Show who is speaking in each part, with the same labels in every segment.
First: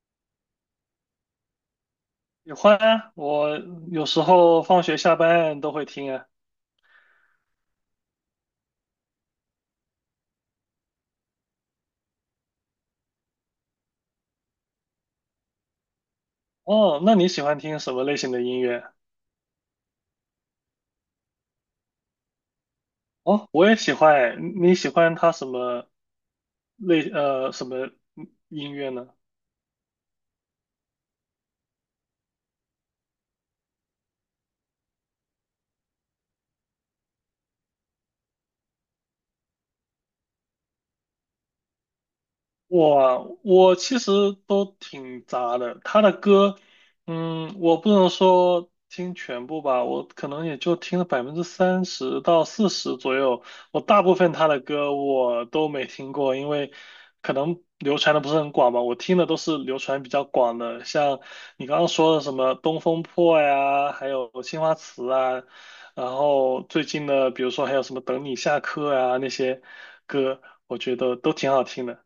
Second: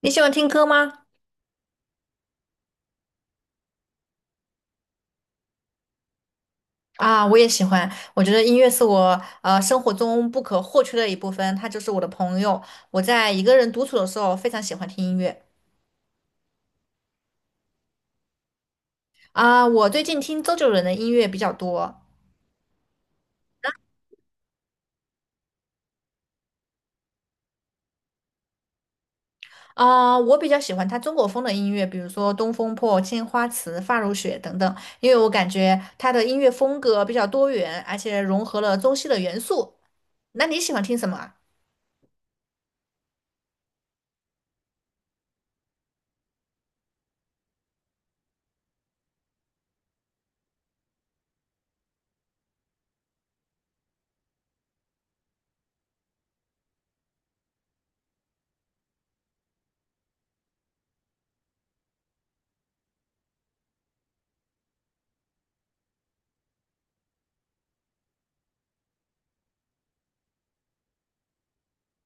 Speaker 1: 你喜欢听歌吗？
Speaker 2: 喜欢啊，我有时候放学下班都会听啊。
Speaker 1: 啊，我也喜欢。我觉得音乐是我生活中不可或缺的一部分，它就是我的朋友。我在一个人独处的时候，非常喜欢听音乐。
Speaker 2: 哦，那你喜欢听什么类型的音乐？
Speaker 1: 啊，我最近听周杰伦的音乐比较多。
Speaker 2: 哦，我也喜欢诶。你喜欢他什么什么音乐呢？
Speaker 1: 啊，我比较喜欢他中国风的音乐，比如说《东风破》《青花瓷》《发如雪》等等，因为我感觉他的音乐风格比较多元，而且融合了中西的元素。那你喜欢听什么啊。
Speaker 2: 我其实都挺杂的，他的歌，嗯，我不能说听全部吧，我可能也就听了30%到40%左右。我大部分他的歌我都没听过，因为可能流传的不是很广吧。我听的都是流传比较广的，像你刚刚说的什么《东风破》呀，还有《青花瓷》啊，然后最近的比如说还有什么《等你下课》啊那些歌，我觉得都挺好听的。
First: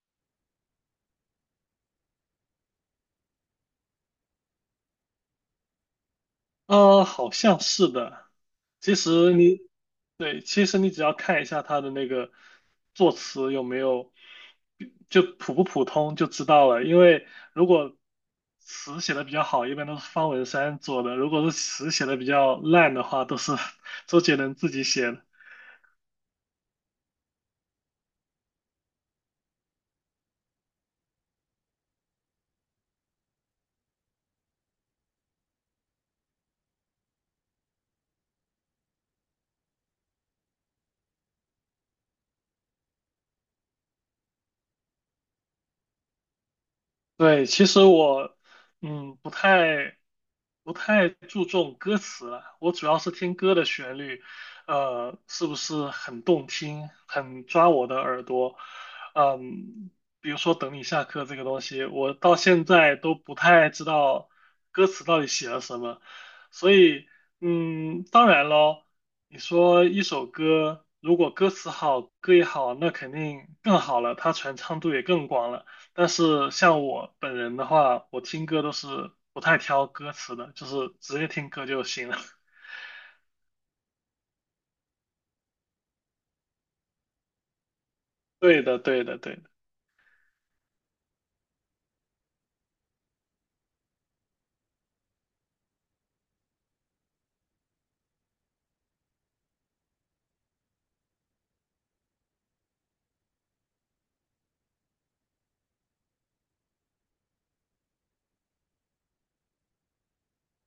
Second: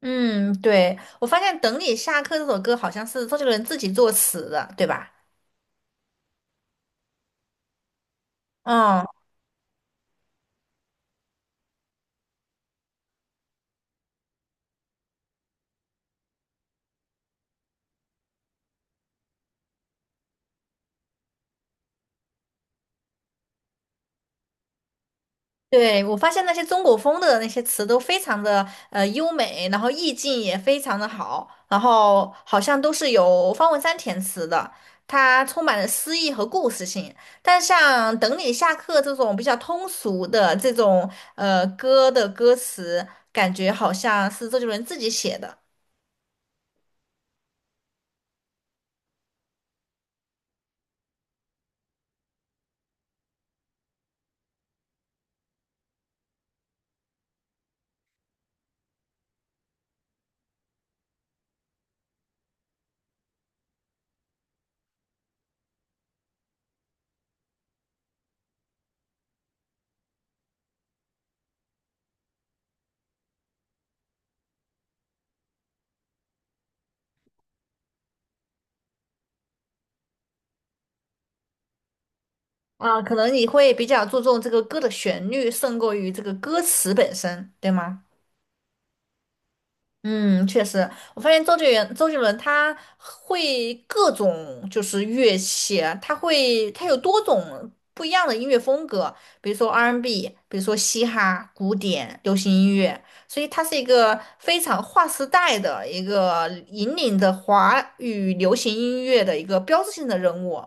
Speaker 1: 嗯，对，我发现《等你下课》这首歌好像是周杰伦自己作词的，对吧？
Speaker 2: 呃，好像是的。其
Speaker 1: 嗯，
Speaker 2: 实你，对，其实你只要看一下它的那个作词有没有，就普不普通就知道了。因为如果词写的比较好，一般都是方文山做的；如果是词写的比较烂的话，都是周杰伦 自己写的。
Speaker 1: 对，我发现那些中国风的那些词都非常的优美，然后意境也非常的好，然后好像都是由方文山填词的，它充满了诗意和故事性。但像《等你下课》这种比较通俗的这种歌的歌词，感觉好像是周杰伦自己写的。
Speaker 2: 对，其实我不太注重歌词了，我主要是听歌的旋律，呃，是不是很动听，很抓我的耳朵，嗯，比如说《等你下课》这个东西，我到现在都不太知道歌词到底写了什么，所以嗯，当然咯，你说一首歌如果歌词好，歌也好，那肯定更好了，它传唱度也更广了。但是像我本人的话，我听歌都是不太挑歌词的，就是直接听歌就行了。
Speaker 1: 啊，可能你会比较注重这个歌的旋律，胜过于这个歌词本身，对吗？
Speaker 2: 对的，对的，对的。
Speaker 1: 嗯，确实，我发现周杰伦，周杰伦他会各种就是乐器啊，他会他有多种不一样的音乐风格，比如说 R&B，比如说嘻哈、古典、流行音乐，所以他是一个非常划时代的一个引领着华语流行音乐的一个标志性的人物。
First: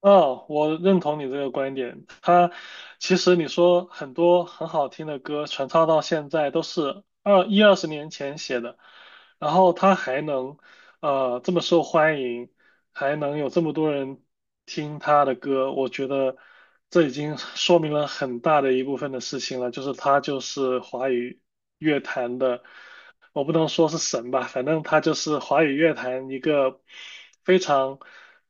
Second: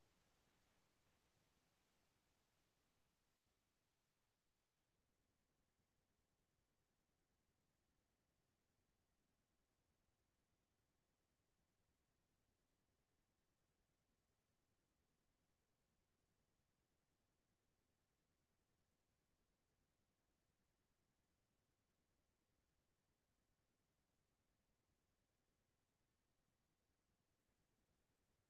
Speaker 2: 哦，我认同你这个观点。他其实你说很多很好听的歌传唱到现在都是20年前写的，然后他还能这么受欢迎，还能有这么多人听他的歌，我觉得这已经说明了很大的一部分的事情了，就是他就是华语乐坛的，我不能说是神吧，反正他就是华语乐坛一个非常。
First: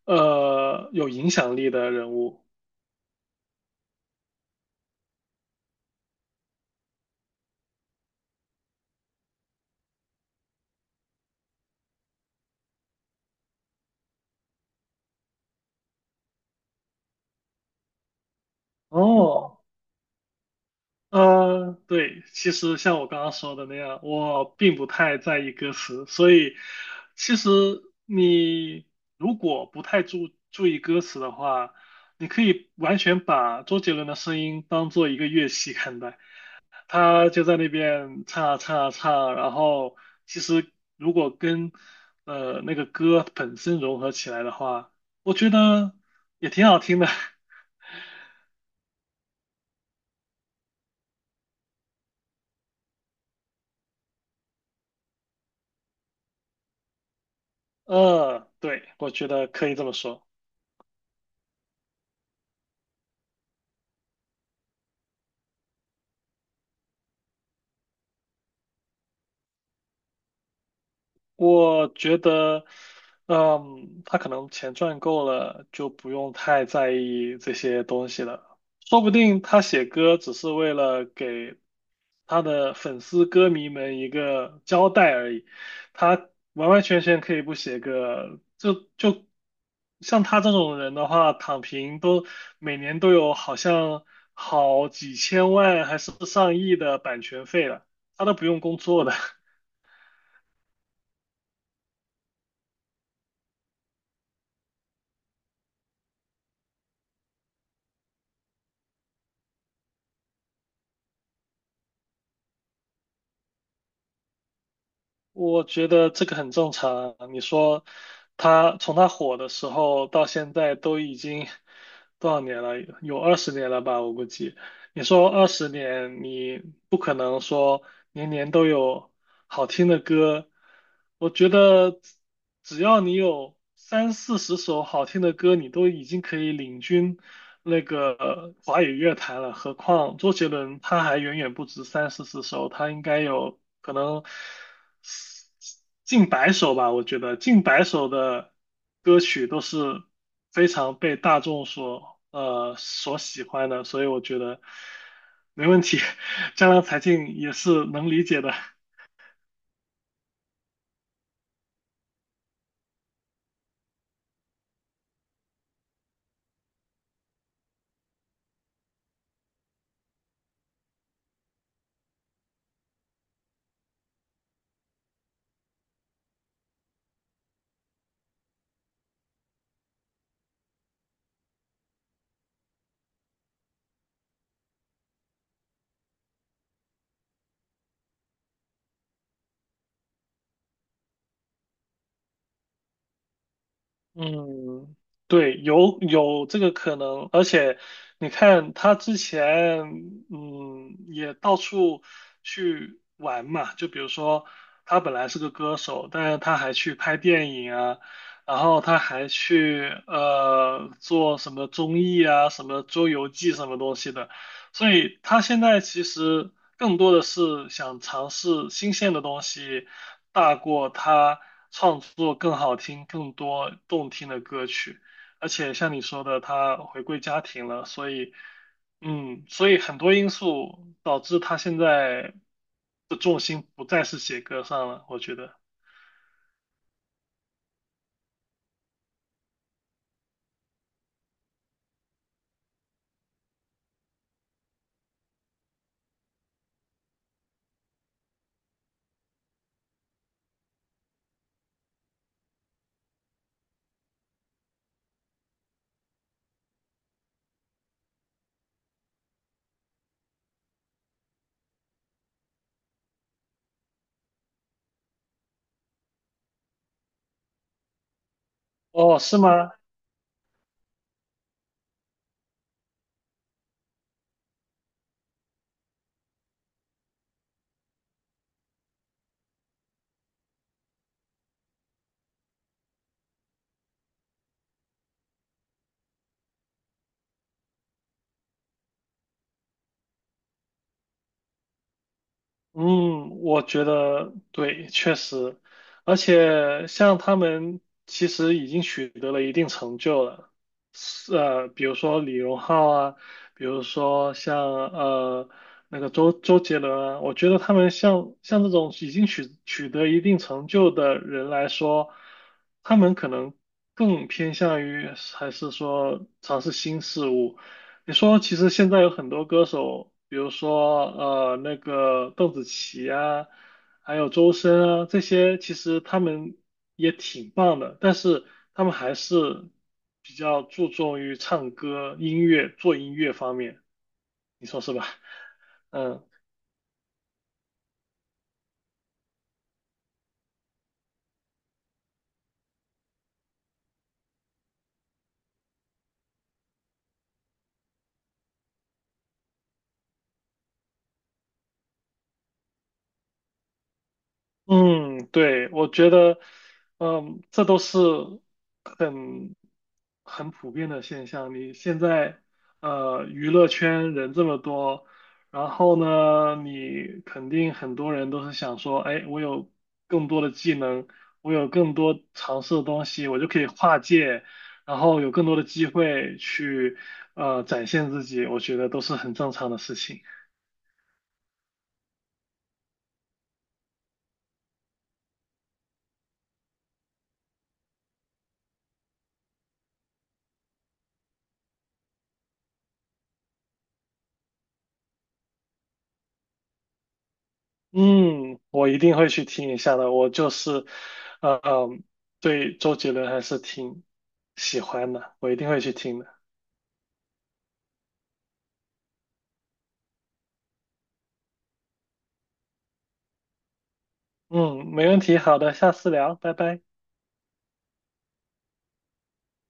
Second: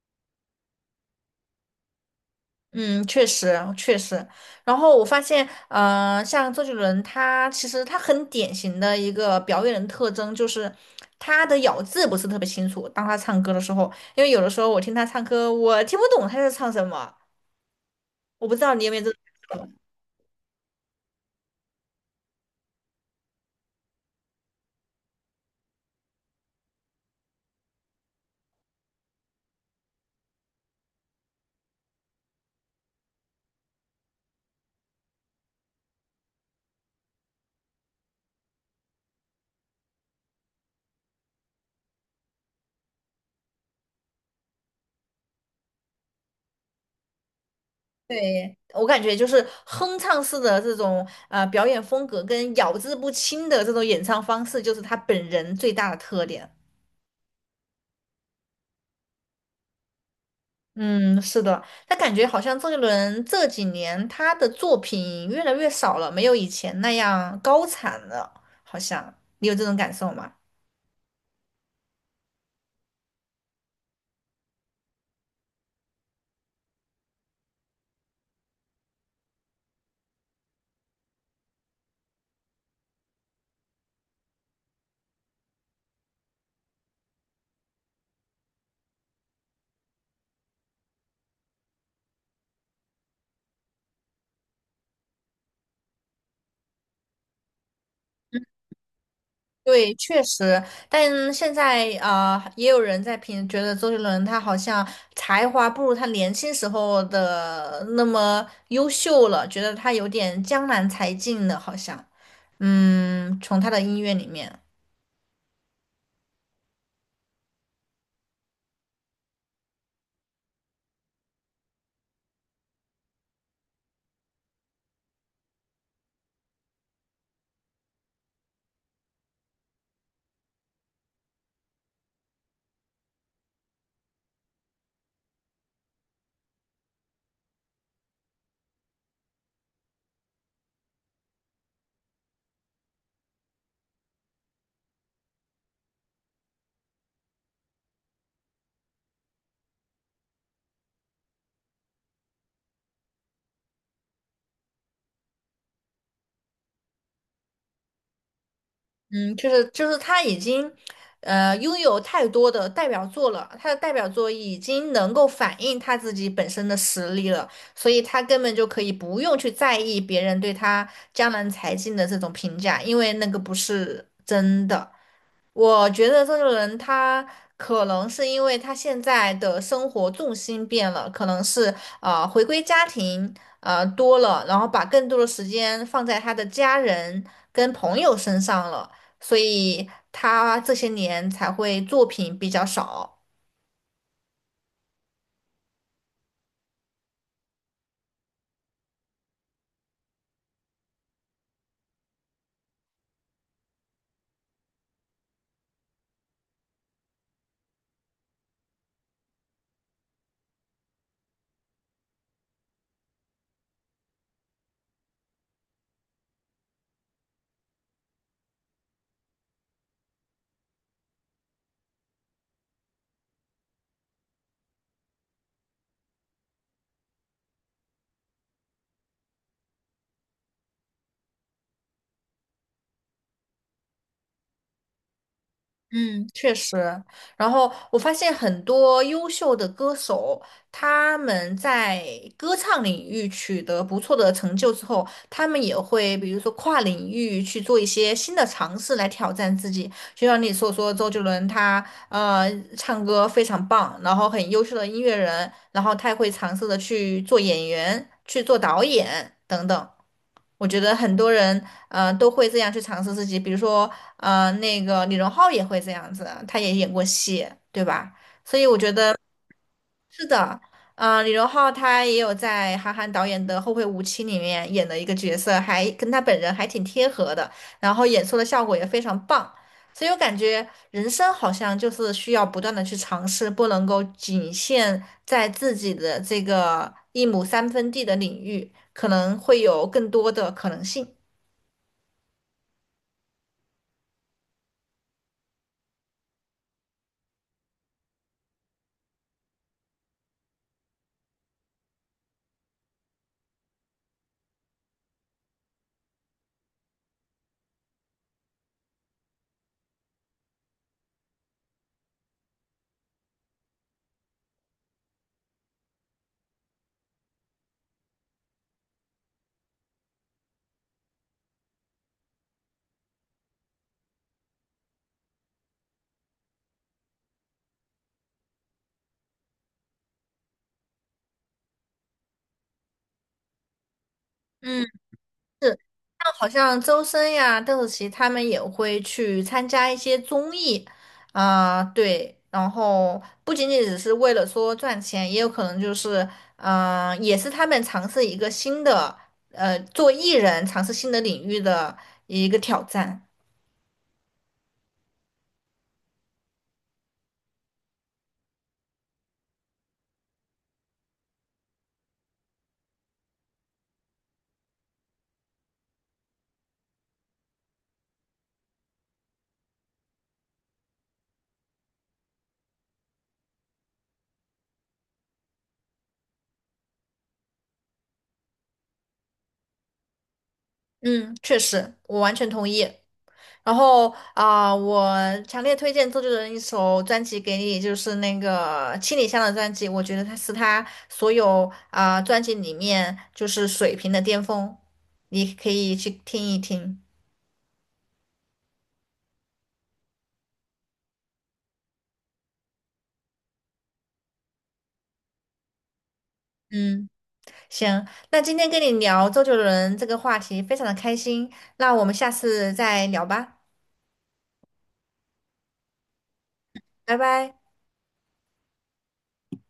Speaker 2: 呃，有影响力的人物。
Speaker 1: 嗯，确实确实。然后我发现，呃，像周杰伦他其实他很典型的一个表演的特征就是他的咬字不是特别清楚。当他唱歌的时候，因为有的时候我听他唱歌，我听不懂他在唱什么。我不知道你有没有这种感
Speaker 2: 哦，
Speaker 1: 受。
Speaker 2: 呃，对，其实像我刚刚说的那样，我并不太在意歌词，所以其实你如果不太注意歌词的话，你可以完全把周杰伦的声音当做一个乐器看待，他就在那边唱啊唱啊唱啊然后其实如果跟呃那个歌本身融合起来的话，我觉得也挺好听的。
Speaker 1: 对，我感觉就是哼唱式的这种表演风格跟咬字不清的这种演唱方式，就是他本人最大的特点。
Speaker 2: 呃，对，我觉得可以这么说。
Speaker 1: 嗯，是的，他感觉好像周杰伦这几年他的作品越来越少了，没有以前那样高产了，好像你有这种感受吗？
Speaker 2: 我觉得，嗯，他可能钱赚够了，就不用太在意这些东西了。说不定他写歌只是为了给他的粉丝歌迷们一个交代而已，他完完全全可以不写歌，就像他这种人的话，躺平都每年都有好像好几千万还是上亿的版权费了，他都不用工作的。
Speaker 1: 对，确实，但现在啊、呃也有人在评，觉得周杰伦他好像才华不如他年轻时候的那么优秀了，觉得他有点江南才尽了，好像，嗯，从他的音乐里面。
Speaker 2: 我觉得这个很正常啊。你说他从他火的时候到现在都已经多少年了？有二十年了吧，我估计。你说二十年，你不可能说年年都有好听的歌。我觉得只要你有三四十首好听的歌，你都已经可以领军那个华语乐坛了。何况周杰伦他还远远不止三四十首，他应该有可能近百首吧，我觉得近百首的歌曲都是非常被大众所喜欢的，所以我觉得没问题。江郎才尽也是能理解的。
Speaker 1: 嗯，就是就是他已经，呃，拥有太多的代表作了，他的代表作已经能够反映他自己本身的实力了，所以他根本就可以不用去在意别人对他江南才尽的这种评价，因为那个不是真的。我觉得这个人他可能是因为他现在的生活重心变了，可能是回归家庭多了，然后把更多的时间放在他的家人跟朋友身上了。所以他这些年才会作品比较少。
Speaker 2: 嗯，对，有这个可能，而且你看他之前，嗯，也到处去玩嘛，就比如说他本来是个歌手，但是他还去拍电影啊，然后他还去做什么综艺啊，什么周游记什么东西的。所以他现在其实更多的是想尝试新鲜的东西，大过他创作更好听、更多动听的歌曲。而且像你说的，他回归家庭了，所以，嗯，所以很多因素导致他现在的重心不再是写歌上了，我觉得。
Speaker 1: 嗯，确实。然后我发现很多优秀的歌手，他们在歌唱领域取得不错的成就之后，他们也会比如说跨领域去做一些新的尝试来挑战自己。就像你所说，周杰伦他呃唱歌非常棒，然后很优秀的音乐人，然后他也会尝试的去做演员、去做导演等等。我觉得很多人，呃，都会这样去尝试自己。比如说，呃，那个李荣浩也会这样子，他也演过戏，对吧？所以我觉得
Speaker 2: 哦，是吗？
Speaker 1: 是的，呃，李荣浩他也有在韩寒导演的《后会无期》里面演的一个角色，还跟他本人还挺贴合的，然后演出的效果也非常棒。所以我感觉人生好像就是需要不断的去尝试，不能够仅限在自己的这个一亩三分地的领域，可能会有更多的可能性。
Speaker 2: 嗯，我觉得对，确实，而且像他们其实已经取得了一定成就了，比如说李荣浩啊，比如说像呃那个周杰伦啊，我觉得他们像这种已经取得一定成就的人来说，他们可能更偏向于还是说尝试新事物。你说，其实现在有很多歌手，比如说那个邓紫棋啊，还有周深啊，这些其实他们也挺棒的，但是他们还是比较注重于唱歌、音乐、做音乐方面，你说
Speaker 1: 嗯。
Speaker 2: 是吧？
Speaker 1: 是。
Speaker 2: 嗯。
Speaker 1: 那好像周深呀、邓紫棋他们也会去参加一些综艺，啊、对，然后不仅仅只是为了说赚钱，也有可能就是，嗯、也是他们尝试一个新的，呃，做艺人尝试新的领域的一个挑战。
Speaker 2: 嗯，对，我觉得，嗯，这都是很很普遍的现象。你现在，呃，娱乐圈人这么多，然后呢，你肯定很多人都是想说，哎，我有更多的技能，我有更多尝试的东西，我就可以跨界，然后有更多的机会去，呃，展现自己，我觉得都是很正常的事情。
Speaker 1: 嗯，确实，我完全同意。然后啊、我强烈推荐周杰伦一首专辑给你，就是那个《七里香》的专辑，我觉得它是他所有啊、专辑里面就是水平的巅峰，你可以去听一听。
Speaker 2: 嗯，我一定会去听一下的。我就是，呃嗯，对周杰伦还是挺喜欢的，我一定会去听的。
Speaker 1: 嗯，行，那今天跟你聊周杰伦这个话题非常的开心，那我们下次再聊吧，
Speaker 2: 嗯，没问题，好的，下次聊，拜拜。
Speaker 1: 拜拜。